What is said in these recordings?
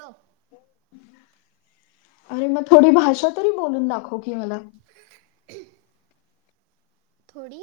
हो. अरे मग थोडी भाषा तरी बोलून दाखव की मला हम्म. थोडी.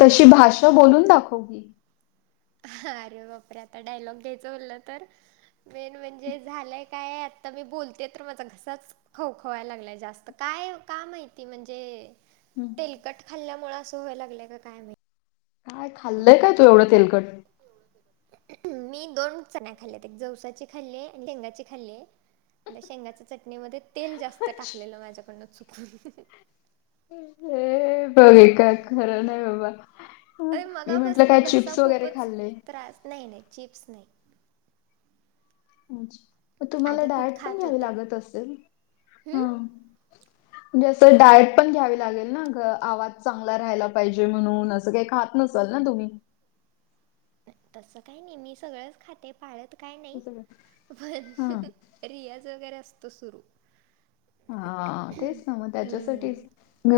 तशी भाषा बोलून दाखव की अरे बापरे आता डायलॉग घ्यायचं बोललं तर मेन म्हणजे झालंय काय तर मी बोलते तर माझा घसाच खव खवायला लागलंय जास्त काय का माहिती म्हणजे हम्म. तेलकट खाल्ल्यामुळे असं व्हाय लागलंय का काय माहित काय खाल्ल काय तू एवढं तेलकट? मी दोन चण्या खाल्ल्यात एक जवसाची खाल्लीय आणि शेंगाची खाल्लीय शेंगाच्या चटणीमध्ये तेल हे जास्त टाकलेलं माझ्याकडनं चुकून हे बाई काय खरं नाही बाबा हं. अरे मी म्हटलं काय मगापासन घसा चिप्स वगैरे खूपच खाल्ले. त्रास, नाही नाही चिप्स नाही. अच्छा म तुम्हाला आधी खूप डायट पण खात घ्यावी होते लागत असेल. हम्म हा. म्हणजे असं डायट पण घ्यावी लागेल ना ग आवाज चांगला राहायला पाहिजे म्हणून असं काही खात नसाल ना तुम्ही. तस काही नाही मी सगळंच खाते पाळत काय नाही पण हां. रियाज वगैरे असतो सुरू. हा तेच ना मग त्याच्यासाठीच हम्म.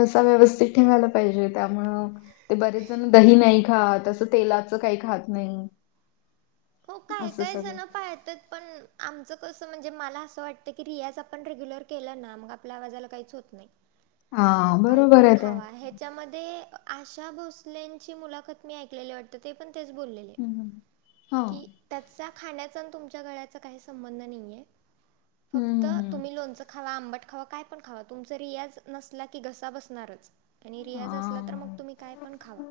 घसा व्यवस्थित ठेवायला पाहिजे त्यामुळं ते बरेच जण दही नाही खात, असं तेलाचं काही खात नाही हो काय असं काय सगळं. जण पळतात पण आमचं कसं म्हणजे मला असं वाटतं की रियाज आपण रेग्युलर केला ना मग आपल्या आवाजाला काहीच होत नाही. हा बरोबर आहे ते. त्याच्यामध्ये आशा भोसलेंची मुलाखत मी ऐकलेली वाटते ते पण तेच बोलले. हं, हं. हो. की त्याचा खाण्याचा आणि तुमच्या गळ्याचा काही संबंध नाही आहे फक्त हं, हं. तुम्ही लोणचं खावा, आंबट खावा काय पण खावा तुमचा रियाज नसला की घसा बसणारच. आणि रियाज असलं तर हां. मग तुम्ही काय पण खावा.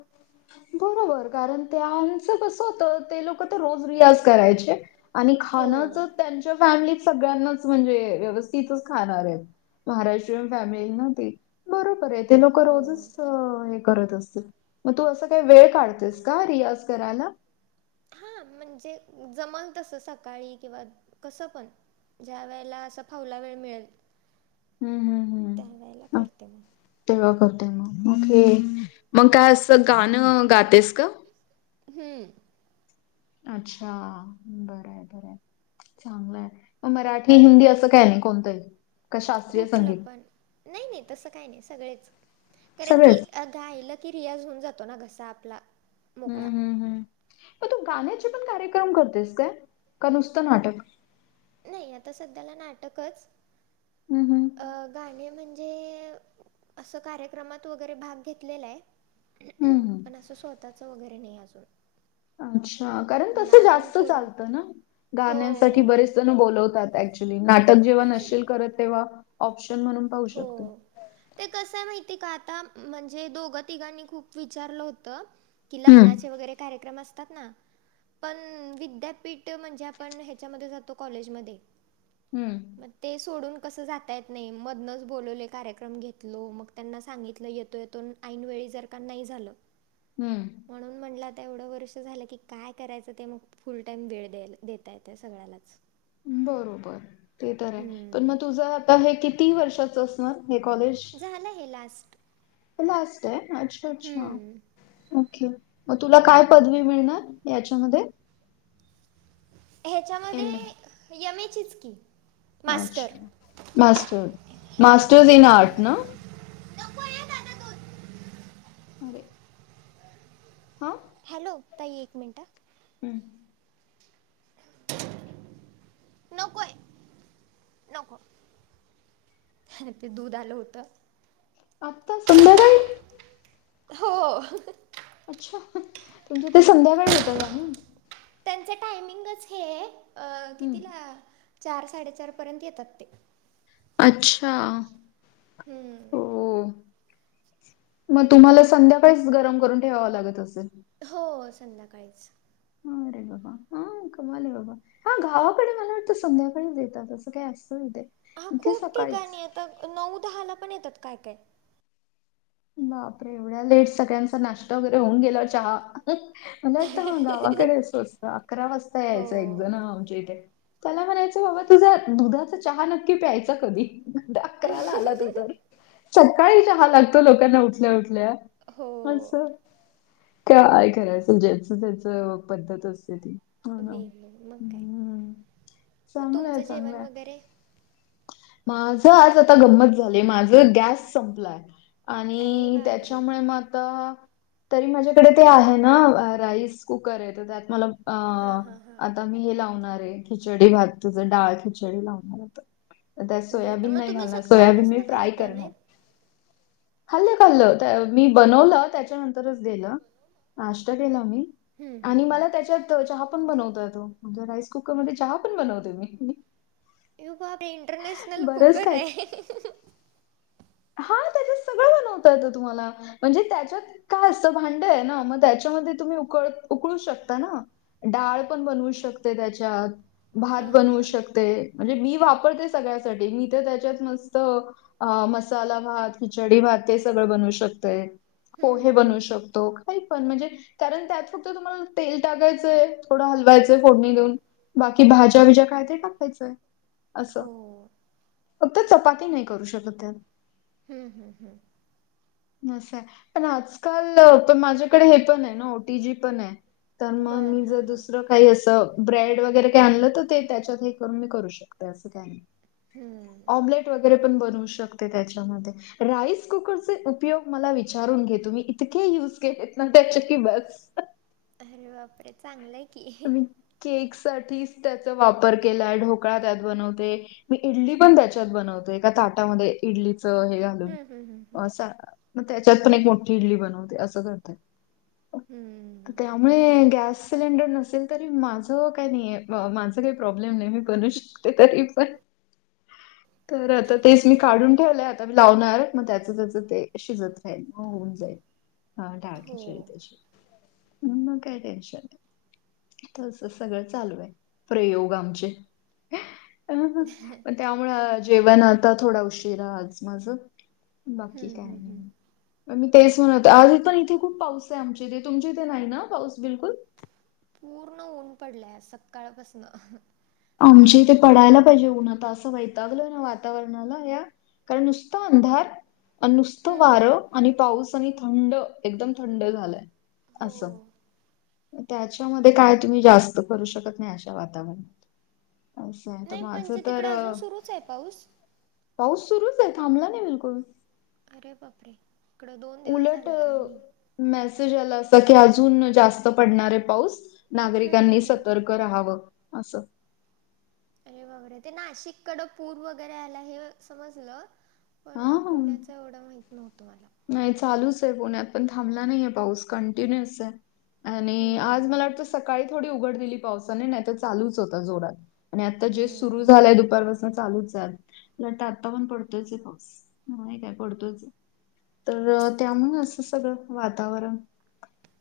बरोबर कारण ते आमच कस होत ते लोक तर रोज रियाज करायचे आणि हो खाण तर त्यांच्या फॅमिलीत सगळ्यांनाच म्हणजे व्यवस्थितच खाणार आहेत. महाराष्ट्रीयन फॅमिली ना ती. बरोबर आहे, ते लोक हो रोजच हे करत असतील मग तू असं काही वेळ काढतेस का रियाज करायला? हा म्हणजे जमल तसं सकाळी किंवा कसं पण ज्या वेळेला असा फावला वेळ मिळेल हम्म हम्म त्या वेळेला हम्म अ, करते मी तेव्हा करतेय मग. ओके मग काय असं गाणं गातेस का? हम्म. अच्छा बरंय बरंय, चांगलं आहे मग मराठी हिंदी अस कुठलं पण, नाही नाही तसं काही नाही सगळेच कारण की सगळेच. गायलं की रियाज होऊन जातो ना घसा आपला मोकळा हम्म हम्म हम्म मग तू गाण्याचे पण कार्यक्रम करतेस काय, का नुसतं नाटक? नाही आता सध्याला नाटकच, हम्म हम्म गाणे म्हणजे ते असं कार्यक्रमात वगैरे भाग घेतलेला आहे हम्म पण असं स्वतःचं वगैरे नाही अजून अच्छा कारण मला तसं अजून जास्त थोडं चालतं ना हो गाण्यांसाठी हो बरेच जण बोलवतात एकच्युली ली नाटक जेव्हा नसशील करत तेव्हा ऑप्शन म्हणून पाहू शकतो. हो ते कसं माहिती आहे का आता म्हणजे दोघं तिघांनी खूप विचारलं होतं कि हम्म. लग्नाचे वगैरे कार्यक्रम असतात ना पण विद्यापीठ म्हणजे आपण ह्याच्यामध्ये जातो कॉलेजमध्ये हम्म. मग ते सोडून कसं जातय आहेत. नाही मधनंच बोलवले कार्यक्रम घेतलो मग त्यांना सांगितलं येतो येतो ऐनवेळी जर का नाही झालं. हम्म, म्हणून म्हटलं आता एवढं वर्ष झालं की काय करायचं ते मग. फुल टाईम वेळ द्याल देता येत सगळ्यालाच. बरोबर ते तर आहे पण मग हम्म. तुझं आता हे किती वर्षाच असणार हे कॉलेज. झालं हे लास्ट. पण लास. तय अच्छ अच्छ हम्म. ओके मग तुला काय पदवी मिळणार याच्यामध्ये. एम ए ह्याच्यामध्ये एम एचच की. मास्टर अच्छा मा हां. मास्र्स इन आर्ट ना. अरे, हा, हॅलो ताई एक मिनटं हा. हम्म, नकोय नको. ह्या ते दूध आलं होतं. आता संध्याकाळी. हो, अच्छा म्हणजे ते संध्याकाळ देतात जाणून. त्यांच टायमिंगच हे अ हम्म. कितीला चार साडेचार पर्यंत येतात ते. अच्छा, हम्म, हो मग तुम्हाला संध्याकाळीच गरम करून ठेवावा लागत असेल. हो, संध्याकाळीच. हारे बाबा. हा कमाले बाबा हा गावाकडे मला वाटतं संध्याकाळीच येतात असं काही असतं ना तेे. हा खूप ठिकाणी आता नऊ दहाला पण येतात काय काय. बापरे एवढ्या लेट सगळ्यांचा नाश्ता वगैरे होऊन गेल चहा. मला वाटतं ह गावाकडे असं असतं अकरा वाजता हो यायचं एक जण आमच्या इथे. त्याला म्हणायचं बाबा तुझा दुधाचा चहा नक्की प्यायचा कधी अकराला आला तू तर. सकाळी चहा लागतो लोकांना उठल्या उठल्या हो असं. काय करायचल ज्याच त्याच पद्धत असते ती. हो ना. वेगग मग काय हं. मग तुमचं जेवण वगैरे. माझ आज आता गंमत झालंय माझ गॅस संपलाय. अरे आणि बापरे त्याच्यामुळे मग आता तरी माझ्याकडे ते आहे ना राईस. कुकर आहे तर त्यात मला. हा हा हा, अ, आता मी हे लावणार आहे खिचडी भात तुझं डाळ खिचडी लावणार आहे. त्यात बरं सोयाबीन मग नाही तुम्ही घालणार सोयाबीन मी सकाळपासून फ्राय खाल्ला करणारं. नाहीत खाल्लं खाल्लं मी बनवलं त्याच्यानंतरच दिलं. स्वयंपाक. नाष्ट्ता केला मी आणि हम्म. मला त्याच्यात चहा पण अच्छा बनवता येतो. म्हणजे राईस कुकर मध्ये चहा पण बनवते मी. यु बा इंटरनेशनल बरंच कुकर आहेै. हा त्याच्यात सगळं बनवता येत तुम्हाला. म्हणजे त्याच्यात काय असतं भांड आहे ना मग त्याच्यामध्ये तुम्ही उकळ उकळू शकताय ना डाळ पण बनवू शकते त्याच्यात भात हां हां बनवू हां शकते. म्हणजे मी वापरते सगळ्यासाठी मी तर त्याच्यात मस्त आ- मसाला भात खिचडी भात ते सगळं बनवू शकतय हम्म, पोहे हम्म, बनवू हम्म. शकतो. काय पण म्हणजे कारण त्यात फक्त तुम्हाला तेल टाकायचंय थोडं हलवायचं. फोडणी देऊन बाकी भाज्या बिज्या काय ते टाकायचंय असं. हो फक्त चपाती नाही करू शकत त्यात हम् हम हम नसय पण आजकाल- पण माझ्याकडे हे पण आहे ना ओटीजी पण आहे तर मग बरं मी हां जर हां दुसरं. काही असं ब्रेड वगैरे काही आणलं तर ते त्याच्यात हे करून मी करू शकते असं काय नाही. हम्म. ऑमलेट वगैरे पण बनवू शकते त्याच्यामध्ये. राईस कुकरचे उपयोग मला विचारून घे तूम्ही इतके यूज केलेत ना त्याचे कि बस. अरे बापरे चांगलं आहे. की मी केक साठीच त्याचा वापर केलाय ढोकळा त्यात बनवते. मी इडली पण त्याच्यात बनवते एका ताटामध्ये इडलीच हे- हम्म, हम्म, हम्म, हम्म. त्याच्यात पण एक मोठी इडली बनवते असं करते. हम्म. त्यामुळे गॅस सिलेंडर नसत. असेल तरी माझ काही नाही माझ काही प्रॉब्लेम नाही मी बनू शकते तरी पण. तर आता तेच मी काढून ठेवलंय आता लावणारत मग त्याच त्याच ते शिजत राहिल मग होऊन जाईल हो म्हणूनच काय टेन्शन नाही. तसं सगळं चालू आहे प्रयोग आमचे. हं ह त्यामुळे जेवण आता थोडं उशिराच माझं बाकी हम्म, काही हम्म, हम्म. नाही. मी तेच म्हणते आज पण इथे खूप पाऊस आहे आमची इथे तुमचे इथे नाही ना पाऊस बिलकुल. पूर्ण ऊन पडलंय आज सकाळपासन. आमचे इथे पडायला पाहिजे पण आता असं वैतागलोय ना वातावरणाला. काय नुसता अंधार. नुसतं हम्म. वारं आणि पाऊस आणि थंड एकदम थंड झालंय हो. असं. त्याच्यामध्ये काय तुम्ही जास्त करू शकत नाही अशा वातावरणात. असं आहे तर नाही माझं म्हणजे तर तिकडं अजून अ, सुरूच आहे पाऊस. पाऊस सुरूच आहे थांबला नाही बिलकुल. अरे बापरे इकडं दोन दिवस उलट झालं काय नाही. मेसेज आला असा की अजून जास्त पडणारे पाऊस. हम्म, नागरिकांनी हम्म, हम्म. सतर्क राहावं असं. अरे बापरे ते नाशिक कडे पूर वगैरे आलाय हे समजलं. पण हा पुण्याच एवढं माहित नव्हत मला. नाही चालूच आहे पुण्यात पण थांबला नाहीये पाऊस कंटिन्युअच आहे. आणि आज हम्म, मला वाटतं सकाळी थोडी उघड दिली पावसाने नाही तर चालूच होता जोरात. आणि आता जे सुरू हम्म. झालंय दुपारपासून चालूच आहे उलट आत्ता पण पडतोच आहे पाऊस. ह काय पडतोच तर त्यामुळे असं सगळं वातावरण.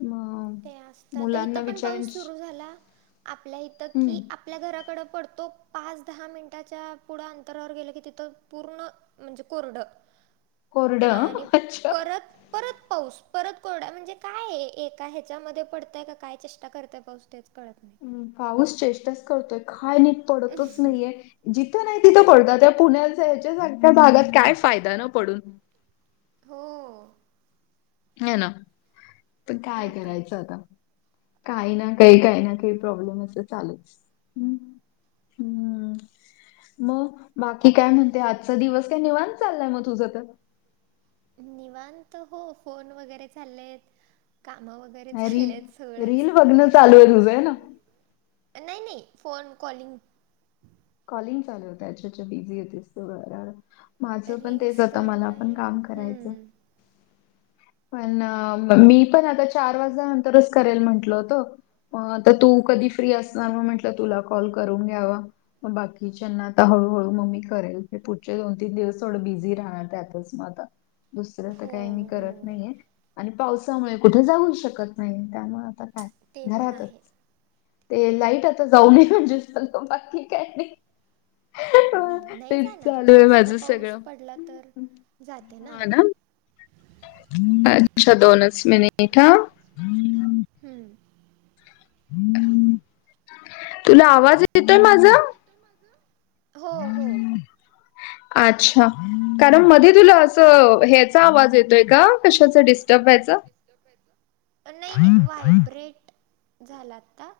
मग. ते असत तर इथं पण पाऊस सुरू झाला आपल्या इथं की हम्म आप आपल्या घराकडं पडतो पाच दहा मिनटाच्या पुढं अंतरावर गेलं की तिथं पूर्ण म्हणजे कोरड, कोरडं आणि, हं अच्छा. परत परत पाऊस परत कोरडा म्हणजे काय आहे ये? का ह्याच्यामध्ये पडताय काय चेष्टा करताय पाऊस तेच कळत नाही. हम्म पाऊस चेष्टाच करतोय काय नीट पडतच नाहीये? जिथं नाही तिथं पडत त्या पुण्यात जायच्या संख्या झाल्यात काय फायदा न पडून? हो. हे ना, पण काय करायचं आता, काही ना काही काही ना काही ना काही प्रॉब्लेमच ये चालूच, हम, हम्म, म. बाकी काय म्हणते आजचा दिवस काय निवांत चाललाय म तुझ तर? निवांत हो फोन वगैरे चाललेत. काम वगैरे रील चाललेत सगळच. रील बघणं चालू आहे तुझं आहे ना नाही नाही, फोन कॉलिंग. कॉलिंग चालू होत अच्छा अच्छा बिझी येतेस [unintelligible] माझं पण तेच रील्स आता तर मला पण नाही काम करायच. हम्म पण मी पण आता चार वाजा न तरच करेल म्हटलं होतं, म आता तू कधी फ्री असणार म म्हंटल तर तुला कॉल करून घ्यावा? मग बाकीच्यांना आता हळूहळू म मी करेल ते पुढचे दोन-तीन दिवस थोडं बिझी राहणार त्यातच म आता. दुसर त हो काय मी हो करत नाहीये. आणि पावसामुळे कुठे जाऊ शकत नाही त्यामुळे आता काय ते पण घरातच. आहे ते लाईट आता जाऊ न म्हणजे झाल बाकी की काय नाही. नाही नाही तेच जाणार चालू आहे जास्त माझं पाऊस सगळं. पडला तर जाते ना? अच्छा दोनच मिनिट हा. हम्म. तुला आवाज येतोय माझा, हो हो अच्छा. कारण मध्ये तुला असं ह्याचा आवाज येतोय का कशाचा डिस्टर्ब व्हायचा? नाही नाही व्हायब्रेट, झाला आता‌.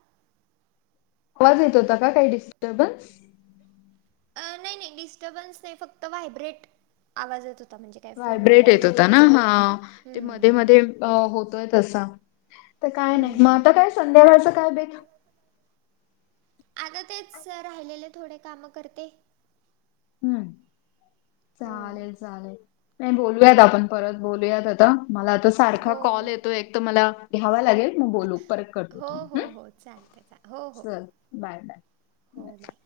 आवाज येत होता का काही डिस्टर्बन्स? नाही नाही डिस्टर्बन्स नाही फक्त व्हायब्रेट, आवाज येत म्हणजे काय फोन वगैरे व्हायब्रेंट येत आला होता का ना हा, ते मधे हम्म मधे होतोय तस. तर काय नाही म हम्म. आता काय संध्याकाळचं काय बेत? आगं तेच राहिलेले थोडे कामं करते. हम्म, हो चालेल चालेल, नाही बोलूयात आपण. परत बोलूयात आता मला आता सारखा हो कॉल हो येतो एक तर मला घ्यावा लागेल मग बोलू परत. करते हो तुला. हो हं. हो चालतय चा हो हो, चल बाय बाय. हो बाय.